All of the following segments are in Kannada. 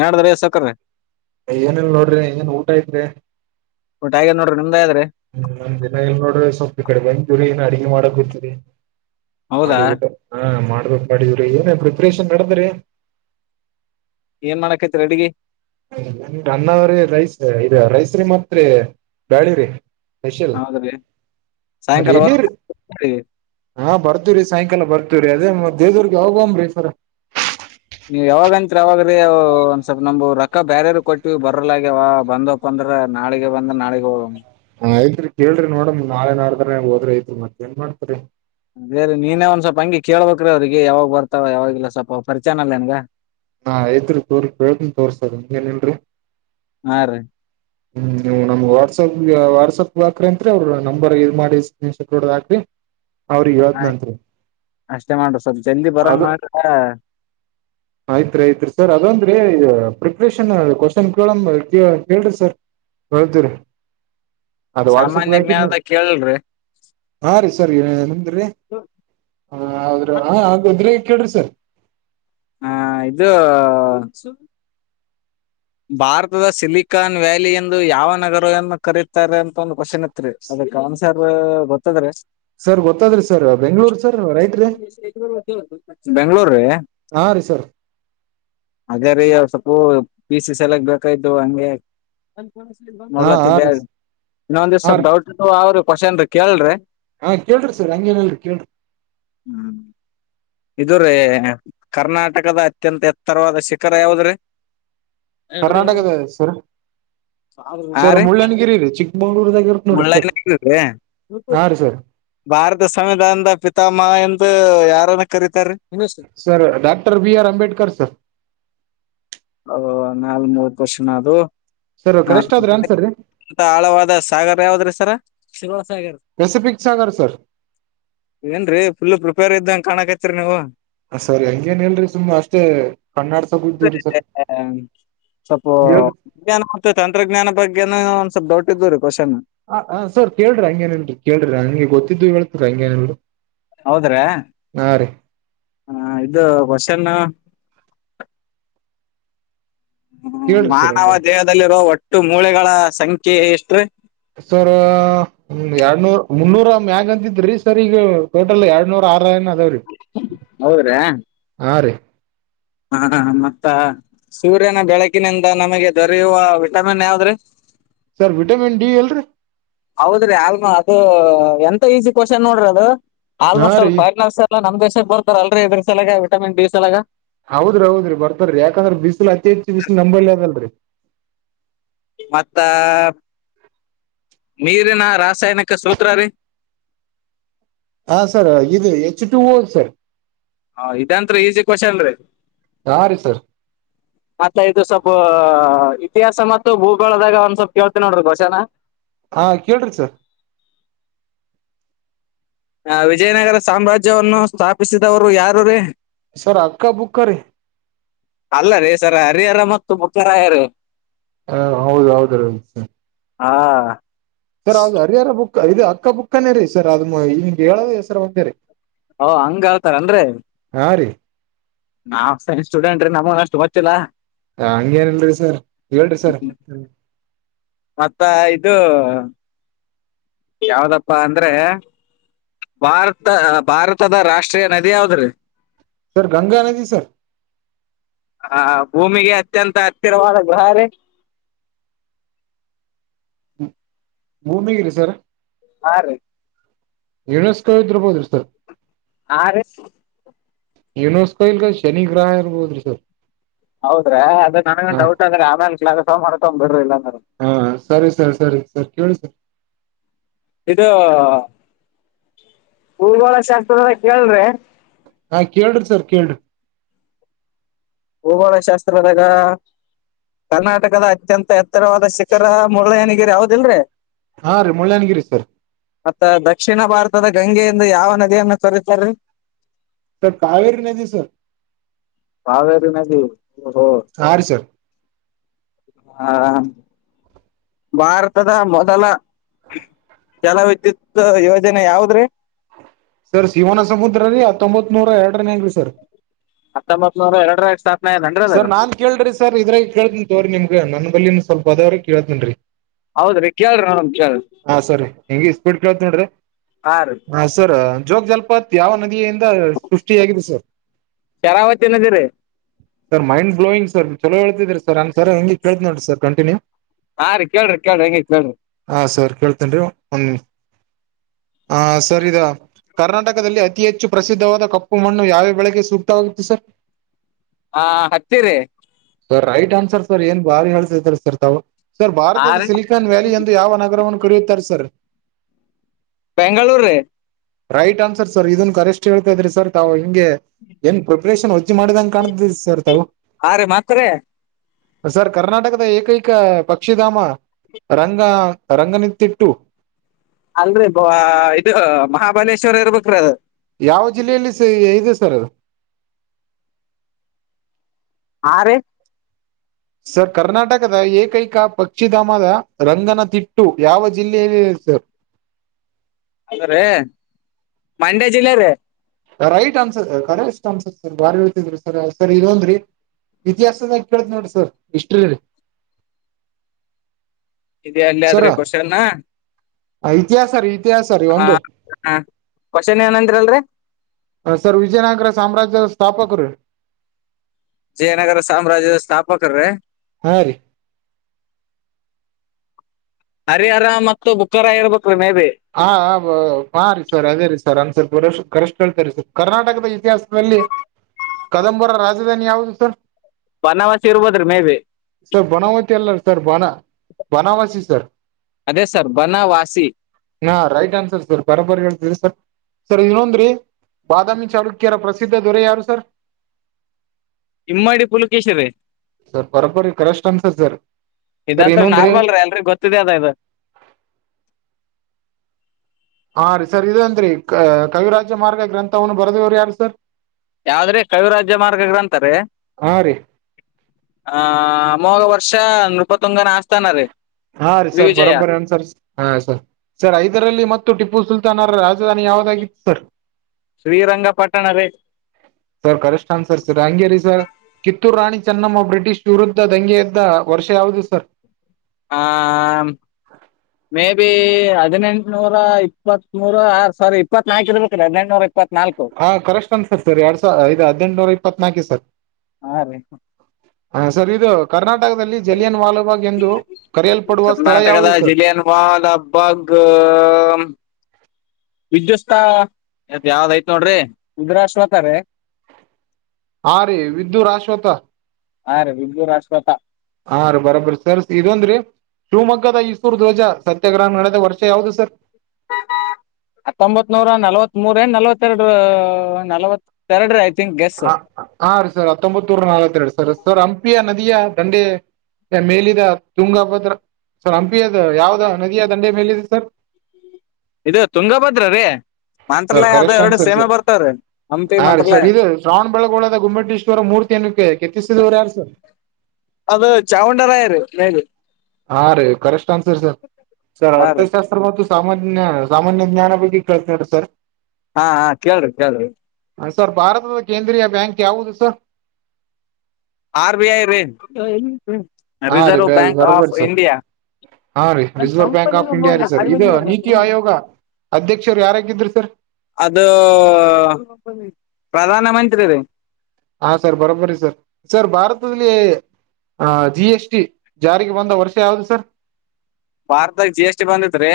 ಏನ್ ನಡದ್ರಿ ಸವ್ಕಾರ್ರೆ ಏನಿಲ್ಲ ನೋಡ್ರಿ ಏನ್ ಊಟ ಐತ್ರಿ ಊಟ ಆಗ್ಯದ ನೋಡ್ರಿ ನಿಮ್ದ ಆಗ್ಯದ್ರಿ ಹ್ಮ ನಮ್ದ್ ಇನ್ನ ಇಲ್ಲ ನೋಡ್ರಿ ಸೊಪ್ಪ ಈ ಕಡೆ ಬಂದ್ವಿರಿ ಅಡಗೆ ಏನ ಮಾಡಾಕತ್ತಾರಿ ಹೌದಾ ಮಾಡಿ ಊಟ ಮಾಡ ಏನ ಪ್ರಿಪರೇಷನ್ ನಡದದರಿ ಏನ್ ಮಾಡಕತ್ತಿರಿ ಅಡ್ಗಿ ಅನ್ನ ರಿ ರೈಸ್ ರಿ ಮತ್ ಬ್ಯಾಳಿ ರೀ ಹೌದ್ರೀ ಎಲ್ಲಿರಿ ಬರ್ತಿವ್ರಿ ಸಾಯಂಕಾಲ ಬರ್ತವ್ ಅದೇ ಮತ್ ದೇದುರ್ಗ ಯೋಗಂಬ್ರಿ ಸರ ನೀವ್ ಯಾವಾಗತ್ ಯಾವಾಗ್ರೆ ಒಂದ ಸ್ವಲ್ಪ್ ನಮು ರಕ್ಕ ಬರ್ಯಾರ ಕೊಟ್ಟೀ ಬರಲ ಆಗ್ಯವ ಬಂದಪ್ಪಂದ ನಾಳೆಗೆ ಬಂದ್ರ ನಾಳೆ ಹೋಗಮ್ ಆಯ್ತ್ರಿ ಕೇಳ್ರಿ ನೋಡಮ್ ನಾಳೆ ನಡ್ಡ ಹೋದ್ರಿಯಐತ್ರಿ ಮತ್ತತ್ ಏನ್ ಮಾಡ್ತರಿ ಬೇರಿ ನೀನೇ ಒಂದ್ ಸ್ವಲ್ಪ ಹಂಗಿ ಕೇಳ್ಬೇಕ್ರೀ ಅವ್ರಿಗೆ ಯಾವಾಗ್ ಬರ್ತಾವ ಯಾವಾಗಲ್ಲ ಸ್ವಲ್ಪ ಪರಿಚಯನ ಅನಲ್ಲ ನಿಂಗ ನಾ ಐತ್ರು ತೋರ್ ಕಳ್ತನ್ ತೋರ್ಸರ್ ನಿಂಗ ನೇನ್ರಿ ಹಾ ರೀ ಹ್ಮ್ ನೀವು ನಮ್ಗೆ ವಾಟ್ಸಪ್ ವಾಟ್ಸಪ್ ಹಾಕ್ರಿ ಅಂರಿ ಅವ್ರರು ನಂಬರ್ ಇ ಇದ ಮಾಡಿ ಸ್ಕ್ರೀನ್ಡಾಕ್ರಿ [unintelligible] ಆಯ್ತು ಅಷ್ಟೇನ ಸ್ವಲ್ಪ ಜಲ್ದಿ ಬರಂಗ್ ಮಾಡ್ರಿ ಮಾರೆ ಆಯ್ತ್ ರೀ ಪ್ರೀಫೆರ್ ಅದದ್ರೀ ಪ್ರಿಪರೇಷನ್ ಕ್ವಾಶನ್ ಕೇಳಿಂ ರೀ ಕೇಳ್ ರೀ ಸರ್ ಹೇಳತ್ತೀರಿ ಅದು ವಾಟ್ಸಪ್ ಸಾಮಾನ್ಯ ಗೆ ಹಾಕಿದ್ ನೋಡೂ ಜ್ಞಾನದಾಗ ಕೇಳಲ್ರಿ ಹಾ ರೀ ಸರ್ ಏನದ್ ರೀ ಆ ಕೇಳ್ರಿ ಸರ್ ಹಾ ಇದು ಸ್ ಭಾರತದ ಸಿಲಿಕಾನ್ ವ್ಯಾಲಿ ಎಂದು ಯಾವ ನಗರವನ್ನು ಕರೀತಾರೆ ಅಂತ ಒಂದು ಕ್ವಶನ್ ಇತ್ರಿ ಅದಕ್ ಆನ್ಸರೂ ಗೊತ್ತಾದ್ ರೀ ಸರ್ ಗೊತ್ತಾದ್ರಿ ಸರ್ ಬೆಂಗ್ಳೂರ್ ಸರ್ ರೈಟ್ ರೀ ಬೆಂಗಳೂರ್ ಹ್ಮ್ ರೀ ಹಾ ರೀ ಸರ್ ಹಾಗ ರೀ ಅವು ಸ್ವಪು ಪಿ ಸಿ ಸಲಕ್ ಬೇಕಾಯ್ದು ಹಂಗೆ ಹಾ ಹಾ ನೋಡ್ಲತ್ತಿದ್ದೇ ರೀ ಹಾ ಇನ್ನೊಂದಷ್ಟೀ ರೀ ಡೌಟ್ ಇದ್ದವು ಅವ್ರರು ಕ್ವಾಶನ್ ರೀ ಕೇಳಲ್ ರೀ ಹಾ ಕೇಳ್ರಿ ಸರ್ ಹಂಗೇನಲ್ರಿ ಕೇಳ್ರಿ ಇದು ರೀ ಕರ್ನಾಟಕದ ಅತ್ಯಂತ ಎತ್ತರವಾದ ಶಿಖರ ಯಾವುದ್ರೀ ಕರ್ನಾಟಕದ ಸರು ಹಾ ಸರ್ ರೀ ಮುಳ್ಳನಗಿರಿ ಚಿಕ್ಕಮಂಗಳೂರ್ದಾಗ ಇರುತ್ ನೋಡ್ರಿ ಸರ್ ಮುಳ್ಳಯ್ಯನಗಿರಿ ರೀ ಹಾ ರೀ ಸರ್ ಭಾರತ ಸಂವಿಧಾನದ ಪಿತಾಮಹ ಎಂದು ಯಾರನ್ನ ಕರೀತಾರ ರೀ sir doctor B R Ambedkar sir ನಾಲ್ ಮೂವರ್ ಕ್ವಾಶನ್ ಅದವು ಸರ್ ಕರೆಷ್ಟ ಆದ್ ಅನ್ಸರ್ ರೀ ಮಂತ ಆಳವಾದ ಸಾಗರ ಯಾವದ್ರೀ ಸರ ಶಿವಸಾಗರ್ ಪಿಪಿಕ್ಸಸಾಗರ್ ಸರ್ ಏನ್ರರಿ ಪುಲ್ ಪ್ರಿಪೇರ್ ಇದ್ದಂಗ ಕಾಣಕತ್ರೀ ರೀ ನೀವು ಸರ್ ಹಂಗೇನ್ ಹೇಳರಿ ಸುಮ್ಮ್ ಅಷ್ಟೇ ಕಣ್ಣಾಡ್ಸಗ್ದಿವ್ರಿ ಸರ್ ಹ ಸ್ವಲ್ಪ ಹೇಳ್ರಿ ವಿಜ್ಞಾನ ಮತ್ತೆ ತಂತ್ರಜ್ಞಾನ ಬಗ್ಗೆ ನ ಒಂದ್ ಸ್ವಲ್ಪ್ ಡೌಟ್ ಇದ್ರಿ ಹ ಹಾ ಸರ್ ಕೇಳ್ರಿ ಹಂಗೇನಲ್ರರಿ ಕೇಳ್ರಿ ಹಂಗೆ ಗೊತ್ತಿದ್ದು ಹೇಳೇತ್ರಿ ಹಂಗೇನಲ್ರಿ ಹೌದ್ರೆ ಹ ಇದು ಕೋಷನ್ ಹ್ಮ ಕೇಳ್ರಿ ಸರ್ ಮಾನವ ಹಂಗೇನ್ ದೇಹದಲ್ಲಿರುವೋ ಒಟ್ಟು ಮೂಳೆಗಳ ಸಂಖ್ಯೆ ಎಷ್ಟ್ರೀ ಸರ್ ಎರಡ್ನೂರ್ ಮುನ್ನೂರ ಯಂಗಂತಿದ್ರೀ ಸರ್ ಈಗ ಟೋಟಲ್ ಎರಡ್ನೂರು ಟ್ರೈನ್ ಆದ ರೀ ಹಾ ಮತ್ತ ಸೂರ್ಯನ ಬೆಳಕಿನಿಂದ ನಮಗೆ ದೊರೆಯುವ ವಿಟಮಿನ್ ಯಾವದ್ ರೀ ಸರ್ ವಿಟಮಿನ್ ಡಿ ಎಲ್ರಿ ಹೌದ್ರಿ ಅಲ್ಮ ಅದು ಒಂಟು ಈಸಿ ಕ್ವಾಶನ್ ನೋಡ್ರಿ ಅದು ಹಾ ಆಲ್ಮೋಸ್ಟ್ ರೀ ಅಲ್ ಫರೀನರ್ಸ ಎಲ್ಲಾ ನಮ್ ದೇಶ ಬರ್ತಾರ ಅಲ್ರಿ ಇದ್ರ ಸಲಾಗ ವಿಟಮಿನ್ ಡಿ ಸಲಾಗ ಹೌದ್ರಿ ಹೌದ್ರಿ ಬರ್ತಾರರೀ ಯಾಕಂದ್ರೆ ಬಿಸಿಲು ಅತಿ ಹೆಚ್ಚಿ ಬಿಸಿಲು ನಂಬಲ್ಲಿ ಅದಲ್ರರಿ ಮತ್ತಾ ನೀರಿನ ರಾಸಾಯನಿಕ ಸೂತ್ರಾ ರೀ ಹಾ ಸರ್ ಇದು ಎಚ್ ಟು ಓ ಸರ್ ಹಾ ಇದಂತ್ರೂ ಈಸಿ ಕ್ವಾಶನ್ ರೀ ಹಾ ರೀ ಸರ್ ಪಾಪ ಇದು ಸಬ ಇತಿಹಾಸ ಮತ್ತು ಭೂಗೋಳದಾಗ ಒಂದ್ ಸ್ವಲ್ಪ್ ಕೇಳ್ತಿ ನೋಡ್ರಿ ಕ್ವಾಶನ ಹಾ ಕೇಳರಿ ಸರ್ ಆ ವಿಜಯನಗರ ಸಾಮ್ರಾಜ್ಯವನ್ನು ಸ್ಥಾಪಿಸಿದವರು ಯಾರು ರೀ ಸರ್ ಆಕ್ಕ ಬುಕ್ಕ ರೀ ಅಲ್ಲ ರೀ ಸರಾ ಹರಿಹರ ಮತ್ತು ಬಕ್ಕರಾಯರು ರೀ ಹಾ ಹೌದ ಹೌದು ರೀ ಹಾ ಸರ್ ಅದು ಹರಿಹರ ಬುಕ್ ಇದು ಅಕ್ಕ ಬುಕ್ನೇ ರೀ ಸರ್ ಅದ ಹಿಂಗ್ ಹೇಳೋದ ಹೆಸರು ಅಂತೆ ರೀ ಓ ಹಂಗ ಹೇಳತರೆ ಏನ್ ರೀ ಆರೆ ನಾವ್ ಸೈನ್ಸ್ ಸ್ಟೂಡೆಂಟ್ ರೀ ನಮನ್ ಅಷ್ಟು ಗೊತ್ತಿಲ್ಲಾ ಹಂಗೇನಿಲ್ರಿ ಸರ್ ಹೇಳ್ರಿ ಸರ್ ಮತ್ತ ಇದು ಹ ಯಾವ್ದಪ್ಪಾ ಅಂದ್ರೆ ಭಾರತ ಭಾರತದ ರಾಷ್ಟ್ರೀಯ ನದಿ ಯಾವದ್ರೀ ಸರ್ ಗಂಗಾನದಿ ಸರ್ ಆ ಭೂಮಿಗೆ ಅತ್ಯಂತ ಹತ್ತಿರವಾದ ಗ್ರಹಾರಿ ಭೂಮಿ [unintelligible] ಸರ್ ಹಾ ರೀ ಯುನೆಸ್ಕೋ ಇದ್ರಬೋದ್ರಿ ಸರ್ ಹ ರ ಯುನೋಸ್ಕೊ ಇಲ್ಗ ಶನಿಗ್ರಹ ಇರ್ಬೋದ್ರಿ ಸರ್ ಹೌದ್ರೀ ಅದ ನನಗ ಹ ಡೌಟ್ ಅಂದ್ರೆ ಆಮೇಲೆ ಕಲ್ ಹೊ ತಗೊಂಡ್ ಬಿಡ್ರಿ ಇಲ್ಲ ಅಂದ್ರ ಹ ಸರಿ ಸರ್ ಸರಿ ಸರ್ ಕೇಳಿ ಸರ್ ಇದು ಊರ್ವಾಳ ಶಾಸ್ತ್ರ ಕೇಳ್ರೆ ಹಾ ಕೇಳ್ರಿ ಸರ್ ಕೇಳ್ರಿ ಭೂಗೋಳ ಶಾಸ್ತ್ರದಾಗ ಕರ್ನಾಟಕದ ಅತ್ಯಂತ ಉತ್ತರವಾದ ಶಿಖರ ಮುರಳಯ್ಯನಿಗೆರಿ ಯಾವದಲ್ರರಿ ಹಾ ರೀ ಮುಳ್ಳಯನಗಿರಿ ಸರ್ ಮತ್ತ ದಕ್ಷಿಣ ಭಾರತದ ಗಂಗೆಯಿಂದ ಯಾವ ನದಿಯನ್ನ ತೊರೀತಾರೆ ಸರ್ ಕಾವೇರಿ ನದ ಸರ್ ಕಾವೇರಿ ನದಿ ಆರು ಸರ್ ಹಾ ಭಾರತದ ಮೊದಲ ಜಲ ವಿದ್ಯುತ್ ಯೋಜನೆ ಯಾವದ್ರೀ ಸರ್ ಶಿವನ ಸಮುದ್ರ ರೀ ಹತ್ತೊಂಬತ್ ನೂರ ಎರಡನ ಅಂಗ್ರೀ ಸರ್ ಹತ್ತೊಂಬತ್ ನೂರ ಎರಡ ಸಾ ಸರ್ ನಾನ್ ಕೇೇಳ್ರಿ ಸರ್ ಇದ್ರ ಕೇಳ್ತನಿ ತವ್ರಿ ನಿಮ್ಗ ನನ್ ಬಲ್ಲಿ ಸ್ವಲ್ಪ ಅದೇವ್ರ ಕೇಳ್ತನ್ರಿ ಹೌದ್ರಿ ಕೇಳ್ರ ನ ಹ ಸರಿ ಹೆಂಗ ಸ್ಪೀಡ್ ಕೇಳ್ತ್ ನೋಡ್ರಿ ಹಾ ರೀ ಹೆಸರ ಜೋಗ ಜಲಪತ್ ಯಾವ ನದಿಯಿಂದ ಸೃಷ್ಟಿಯಾಗಿದೆ ಸರ್ ಶರಾವತಿ ನದಿ ರೀ ಸರ್ ಮೈಂಡ್ ಬ್ಲೋಗ್ ಸರ್ ಚಲೋ ಹೇಳದ್ರ ಸರ್ಂದ್ ಸರ್ ಹೆಂಗ ಕೇಳ್ತ ನೋರರಿ ಸರ್ ಕಂಟನ್ಯೂ ಹಾ ರೀ ಕೇಳ್ರಿ ಕೇಳ್ರಿ ಹೆಂಗಿ ಕೇಳ್ರಿ ಹ ಸರ್ ಕೇಳ್ತೇನ್ ಒಂದ ಹ ಸರ್ ಇದ ಕರ್ನಾಟಕದಲ್ಲಿ ಅತಿ ಹೆಚ್ಚು ಪ್ರಸಿದ್ಧವಾದ ಕಪ್ಪು ಮಣ್ಣು ಯಾವ್ಯ ಬೆಳೆಗೆ ಸೂಕ್ತವಾಗತ್ತು ಸರ್ ಹಾ ಹತ್ತಿರಿ ಸರ್ ರೈಟ್ ಆನ್ಸರ್ ಸರ್ ಏನ್ ಬಾರಿ ಹೇಳಳ್ಸಿದಾರೆ ಸರ್ ತಾವು ಸರ್ ಹಾ ಭಾರತದ ರೀ ಸಿಲಿಕಾನ್ ವ್ಯಾಲಿ ಎಂದು ಯಾವ ನಗರವನ್ನು [unintelligible] sir Bengaluru right answer sir ಇದನ್ ಕರೆಸ್ ಹೇಳ್ತಾ ಇದ್ರಿ ಸರ್ ತಾವು ಹಿಂಗೆ ಏನ್ ಪ್ರಿಪ್ರೇಷನ್ ಹೊಚ್ಚಿ ಮಾಡಿದಗೆ ಕಾಣ್ತ ಹಾ ರ ಮಾತ್ರಾರೆ ಸರ್ ಕರ್ನಾಟಕದ ಏಕೈಕ ಪಕ್ಷಿಧಾಮ ರಂಗ ರಂಗನಿತ್ಯ ತ ತಿಟ್ಟು ಅಲ್ರಿ ಬ ಇದು ಮಹಾಬಲೇಶ್ವರ ಇರ್ಬೇಕ್ರಿ ಅದು ಯಾವ ಜಿಲ್ಲೆಯಲ್ಲಿ ಇದೆ ಸರ್ ಅದು ಹಾ ರೀ ಸರ್ ಕರ್ನಾಟಕದ ಎ ಕೈಕ ಪ ಪಕ್ಷಿಧಾಮದ ರಂಗನತಿಟ್ಟು ಯಾವ ಜಿಲ್ಲೆಯಲ್ಲಿ ಸರ್ ಅದ ರೀ ಮಂಡ್ಯ ಜಿಲ್ಲೆ ರೀ right answer correct answer sir ಬಾರ್ ಹೇಳ್ತಿದ್ರಿ ಸರ್ ಸರಿ ಇ ಒನ್್ರರಿ ಇತಿಹಾಸ ಕಳ್ತ ನೋಡಿ ಸರ್ ಹಿಸಟ್ರಲ್ಲಿ ಇ ಅಲ್ಲಿ ಆದ್ರೆ ಬರ್ಷನ ಇತಿಹಾಸ ರೀ ಇತಿಹಾಸ ರೀ ಹಾ ಒಂದು ಹ ಕ್ವೆಶ್ಚನ್ ಏನಂದ್ರಿ ಅಲ್ರಿ ಸರ್ ವಿಜಯನಗರ ಸಾಮ್ರಾಜ್ಯದ ಸ್ಥಾಪಕರು ವಿಜಯನಗರ ಸಾಮ್ರಾಾಜ್ಯ ಸ್ಥಾಪಕರ ರ ಹಾ ರೀ ಹರಿಹರ ಮತ್ತು ಬುಕ್ಕಾರ ಇರ್ಬೇಕು ಹಾ ಹಾ ರೀ ಸರ್ ಅದೇ ರೀ ಸರ್ ಅಂದ್ ಸ್ವಲ್ಪ್ರ [unintelligible] ಹೇಳ್ತಾರೆ ಸರ್ ಕರ್ನಾಟಕದ ಇತಿಹಾಸದಲ್ಲಿ ಕದಂಬರ ರಾಜಧಾನಿ ಯಾವುದು ಸರ್ ಬನವಾಸಿ ಇರ್ಬೋದ್ರಿ ಮೇ ಬಿ ಸರ್ ಬನವಾಸಿ ಎಲ್ಲಾರ ಸರ್ ಬಣ ಬನವಾಸಿ ಸರ್ ಅದೇ ಸರ್ ಬನವಾಸಿ ಹಾ ರೈಟ್ ಆನ್ಸರ್ ಸರ್ ಬರಾಬರಿ ಹೇಳ್ತರಿ ಸರ್ ಸರ್ ಇನ್ನೊಂದ್ರೀ ಬಾದಾಮಿ ಚಾಲುೂಕ್ಯರ ಪ್ರಸಿದ್ಧ ದೊರೆ ಯಾರು ಸರ್ ಇಮ್ಮಡಿ ಪುಲಕೇಶಿರಿ ಸರ್ ಬರಂಪರಿ ಕಷ್ಟನ್ಸ ಸರ್ [unintelligible] ಇದಂ ಇನ್ನೊಂದ್ರಿ ನಾರ್ಮಲ್ರೀ ಅಲ್ರಿ ಗೊತ್ತಿದೆ ಅದ ಇ [unintelligible] ಹಾ ರೀ ಸರ್ ಇದೇನ್ರರಿ ಕವಿರಾಜ್ಯ ಮಾರ್ಗ ಗ್ರಂಥವನ್ನು ಬರದವ್ರು ಯಾರು ಸರ್ ಯಾವ್ದ್ರೆ ಕವಿರಾಜ್ಯ ಮಾರ್ಗ ಗ್ರಂಥ ಅಂತಾರೆ ಹಾ ರೀ ಅಮೋಘವರ್ಷ ನೃಪತ್ತೊಂಗನ್ಸ್ತಾನ ರೀ ಹಾ ರೀ ಸರ್ ಶ್ರೀವಿಜಯ ಬರೋಬರಿ ಅಏನ್ಸರ್ ಹಾ ಸರ್ ಸರ್ ಹೈದರಾಲಿ ಮತ್ತು ಟಿಪ್ಪು ಸುಲ್ತಾನ್ ರಾಜಧಾನಿ ಯಾವದಾಗಿತ್ತು ಸರ್ ಶ್ರೀರಂಗಪಟ್ಟಣ ರೀ ಸರ್ ಕರೆಷ್ಟನ್ ಸರ್ ಸರ್ ಅಂಗೇರಿ ಸರ್ ಕಿತ್ತೂರು ರಾಣಿ [unintelligible] [unintelligible] ಚೆನ್ನಮ್ಮ ಬ್ರಿಟಿಷ್ ವಿರುದ್ಧ ದಂಗೆ ಎದ್ದ ವರ್ಷ ಯಾವುದು ಸರ್ ಹಾ ಮ ಹದಿನೆಂಟ್ನೂರ ಇಪ್ಪತ್ೂರ ಆರ್ ಸಾರಿ ಇಪ್ಪತ್ ನಾಲ್ಕು ಇರ್ಬೇಕ್ರ ಹದಿನೆಂಟ ನನೂರ [unintelligible] ಹಾ ಕರೆಸ್ಟ್ ಅಂದ ಸರ್ ಸರ್ ಎರಡ್ ಸಾವ ಐ್ ಹದಿನೆಂಟುನೂರು ಇಪ್ಪತ್ನಾಕು ಸರ್ ಸ ಹಾ ಹ ಸರ್ ಇದು ಕರ್ನಾಟಕ ಕರ್ನಾಟಕದಲ್ಲಿ ಜಲಿಯನ್ ವಾಲಬಾಗ್ ಎಂದು ಕರೆಯಲ್ಪಡುವ ಸ್ಥಳ ಕರ್ನಾಟಕದ ಯಾವುದು ಸರ್ ಜಿಲಿಯನ್ ವಾಲ್ ಹಬ್ಬಗ್ [unintelligible] ವಿದ್ಯುತ್ತದ ಯಾವ್ದಐ್ತ್ ನೋಡ್ರಿ ಉಂದ್ರಾ ಶೋತಾರ [unintelligible] ಹಾ ರೀ ವಿದ್ದುರಾಶ್ವತ ಹಾ ರೀ ವಿಧುರಾಶ್ವಥ ಹಾ ರೀ ಬರಬರಿ ಸರ್ ಇದೊಂದ್ರೀ ಶಿವಮೊಗ್ಗದ ಈಸೂರು ಧ್ವಜ ಸತ್ಯಗ್ರಹ ನಡೆದ ವರ್ಷ ಯಾವವುದು ಸರ್ ಹತ್ತೊಂಬತ್ ನೂರ ನಲ್ವತ್ ಮೂೂರ ಏ ನಲ್ವತ್ತೆರಡು ನಲ್ವತ್ ಹ ಹಾ ರೀ ಸರ್ ಹತ್ತೊಂಬತ್ೂರ ನಾಲ್ತ್ತೆರಡು ಸರ್ ಸರ್ ಹಂಪಿಯಾ ನದಿಯ ದಂಡೆ ಮೇಲಿದ ತುಂಗ ಹಬ್ಬದ್ರ ಸ [unintelligible] ಅದ ಯಾವ್ದ ನದಿಯ ದಂಡೆ ಮೇಲ ಇಿದೆ ಸರ್ ಇದು ತುಂಗಭದ್ರ ರೀ ಸರ್ ಮಂತ್ರಾಲಯ ಅದು ಕರೆಸ್ ಅನ್ ಎರಡು ಸರ್ ಸೇಮೆ ಸರ್ ಬರ್ತಾವ್ರೀ ಹಂಪಿ ಹಾ ರೀ ಮಂತ್ರಾಲಯ ಸರ್ ಇದು ಶ್ರಾವಣಬಳಗೋಳದ ಗುಮ್ಮಟೀೇಶ್ವರ ಮೂರು [unintelligible] ಕೆತ್ತಸದವರ್ ಯಾರು ಸರ್ ಅದು ಚಾವುಂಡರಾಯ ರೀ ಮೇಲಿ ಹಾ ರೀ ಕರೆಕ್ಟ್ ಆನ್ಸರ್ ಸರ್ ಸರ್ ಹಾ ರೀ ಅರ್ ಮ [unintelligible] ಸಾಮಾನ್ಯ ಸಾಮಾನ್ಯ ಜ್ಞಾನ ಬಗ್ಗೆ ಕೇಳ್ತಾರೆ ಸರ್ ಹಾ ಹಾ ಕೇಳ್ರಿ ಕೇಳಿ ಸರ್ ಭಾರತದ ಕೇಂದ್ರೀಯ ಬ್ಯಾಂಕ್ ಯಾವುದು ಸರ್ ಆರ್ ಬಿ ಐ ರೇ ಹಾ ರ ಬ ಬರಬರ್ ಸ ಹಾ ರೀ ರಿಸರ್ವ್ ಬ್ಯಾಂಕ್ ಆಫ್ ಇಂಡಿಯಾ ರೀ ಸರ್ ಇದು ನೀತಿ ಆಯೋಗ ಅಧ್ಯಕ್ಷರು ಯಾರಾಗಿದ್ರು ಸರ್ ಅದು ಪ್ರಧಾನ ಮಂತ್ರಿ ರೀ ಹಾ ಸರ್ ಬರೋಬ್ರರಿ ಸರ್ ಸರ್ ಭಾರತದಲ್ಲಿ ಆ ಜಿ ಎಸ್ಟಿ ಜಾರಿಗೆ ಬಂದ ವರ್ಷ ಯಾವದು ಸರ್ ಭಾರತಾಗ ಜಿ ಎಸ್ಟಿ ಬಂದತ್ ರೀ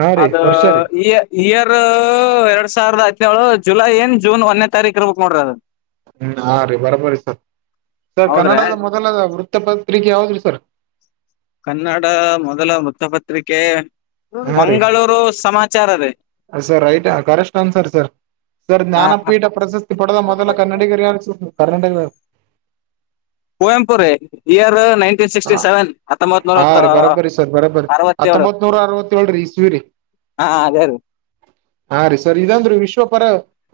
ಹಾ ರೀ ಅದ ವರ್ಷ ರೀ ಇಯ ಇಯರ್ ಎರಡ್ ಸಾವಿರದ ು ಜುಲೈ ಏನ್ ಜೂನ್ ಒಂದೇ ತಾರೀಕು ಇರ್ಬೇಕಕ್ ನೋಡ್ರಿ ಅದು. ಹ್ಮ ಹಾ ರೀ ಬರಬ್ರರಿ ಸರ್ ಸರ್ ಹೌದ್ರೆ ಕನ್ನಡದ ಮೊದಲ ವೃತ್ತ ಪತ್ರಿಕೆ ಯಾವ್ದ್ರಿ ಪ್ಪ ಕನ್ನಡ ಮೊದಲ ವೃತಪತ್ರಿಕೆ ಹಾ ರೀ ಮಂಗಳೂರು ಸಮಾಚಾರವೇ ಸರ್ ಐಟ್ ಕರೆಸ್ ಅನ್ ಸರ್ ಸರ್ ಸರ್ ಹ ಜ್ಞಾನಪೀಠ ಪ್ರಶಸ್ತಿ ಪಡೆದ ಮೊದಲ ಕನ್ನಡಿಗರ್ ಯಾರು ಕರ್ನ್ನಡಿಗ ಕುವೆಂಪರ ಇಾರ ನೈನ್ಟೀನ್ ಸಿಕ್ಸ್ಟಿ ಸೆವೆನ್ ಹತ್ತೊಂಬತ್ ನೂರ ಹಾ ರೀ ಬರೋಬ್ಬರಿ ಸರ್ ಬರೋಬ್ಬರಿ ಅರವತ್ತೇಳು ಹತ್ತೊಂಬತ್ ನೂರ ಅರವತ್ತೇಳ್ರಿ ಇಸ್ವಿರಿ ಹಾ ಅದೇ ಅದೇ ಹಾ ರೀ ಸರ್ ಇದಂದ್ರೆ ವಿಶ್ವ ಪರ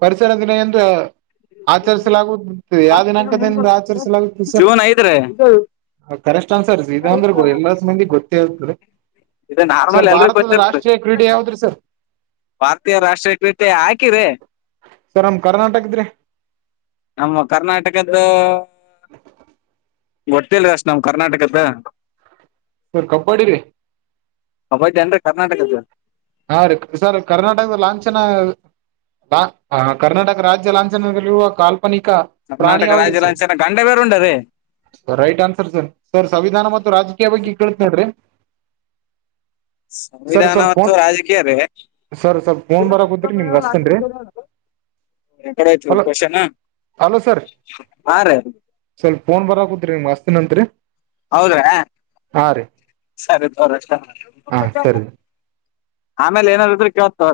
ಪರಿಸರ ದಿನ ಎಂದ ಆಚರಿಸಲಾಗುತ್ತ ಯಾವ ದಿನಾಂಕದಿಂದ ಆಚರಿಸಲಾಗುತ್ತೆ ಸರ್ ಜೂನ್ ಐದ್ರಿ ಕರೆಕ್ಟ್ ಅನ್ಸರ್ ಇ ಅಂದ್ರೆ ಎಲ್ಲ ಮಂದಿ ಗೊತ್ತಿ ಇದು ಸರ್ ನಾರ್ಮಲ್ ಎಲ್ರಿಗೂ ಭಾರತದ ಗೊತ್ತಿರ್ತ್ರಿ ರಾಷ್ಟ್ರೀಯ ಕ್ರೀಡೆ ಯಾವದ್ರಿ ಸರ್ ಭಾರತೀಯ ರಾಷ್ಟ್ರೀಯ ಕೃತೆ ಹಾಕಿರಿ ಸರ್ ನಮ ಕರ್ನಾಟಕ ಇದ್ರಿ ನಮ್ಮ ಕರ್ನಾಟಕದ ಗೊತ್ತೇಲ್ಷ್ಟ ನಾವ್ ಕರ್ನಾಟಕದ ಸರ್ ಕಬ್ಬಡಿ ರೀ ಅವೈದ್ ಏನ್ರಿ ಕರ್ನಾಟಕದ ಹಾ ರ ಸರ್ ಕರ್ನಾಟಕದ ಲಾಂಛನ ಹ ಕರ್ನಾಟಕ ರಾಜ್ಯ ಲಾಂಛನದಲ್ಲಿುವ ಕಾಲ್ ಪ ಈಕ ಪ್ರಾಣಿ ಕರ್ನಾಟಕ ಅವದು ರಾಜ್ಯ ಲಾಂಛನ ಗಂಡ ಬೇರೆ ಉಂಡರಿ sir right answer sir sir ಸಂವಿಧಾನ ಮತ್ತು ರಾಜಕೀಯ ಬಗ್ಗೆ ಕೇತ್ ನೋಡ್ರಿ ಸರ್ ಸಂವಿಧಾನ ಸ್ವಲ್ಪ ಮತ್ತು ಫೋನ್ ರಾಜಕೀಯದೇ [inaudible] ಸರ್ ಸ್ವಲ್ಪ ಫೋನ್ ಬರಕೂತ್ರಿ ನಿಮ್ಗೆ ಹಸ್ತೇನ್ರಿ ಹಲೋ ಹಾ ರ ಸ್ವಲ್ ೋನ್ ಬರಕುದತ್ೀ ಮಸ್ತ್ಿನ ಅತ್ರಿ ಹೌದ್ರಾ ಸರಿ ತ ಹಾ ಸರಿ ಆಮೇಲೆೈನ ರತ ಕೆವ ತ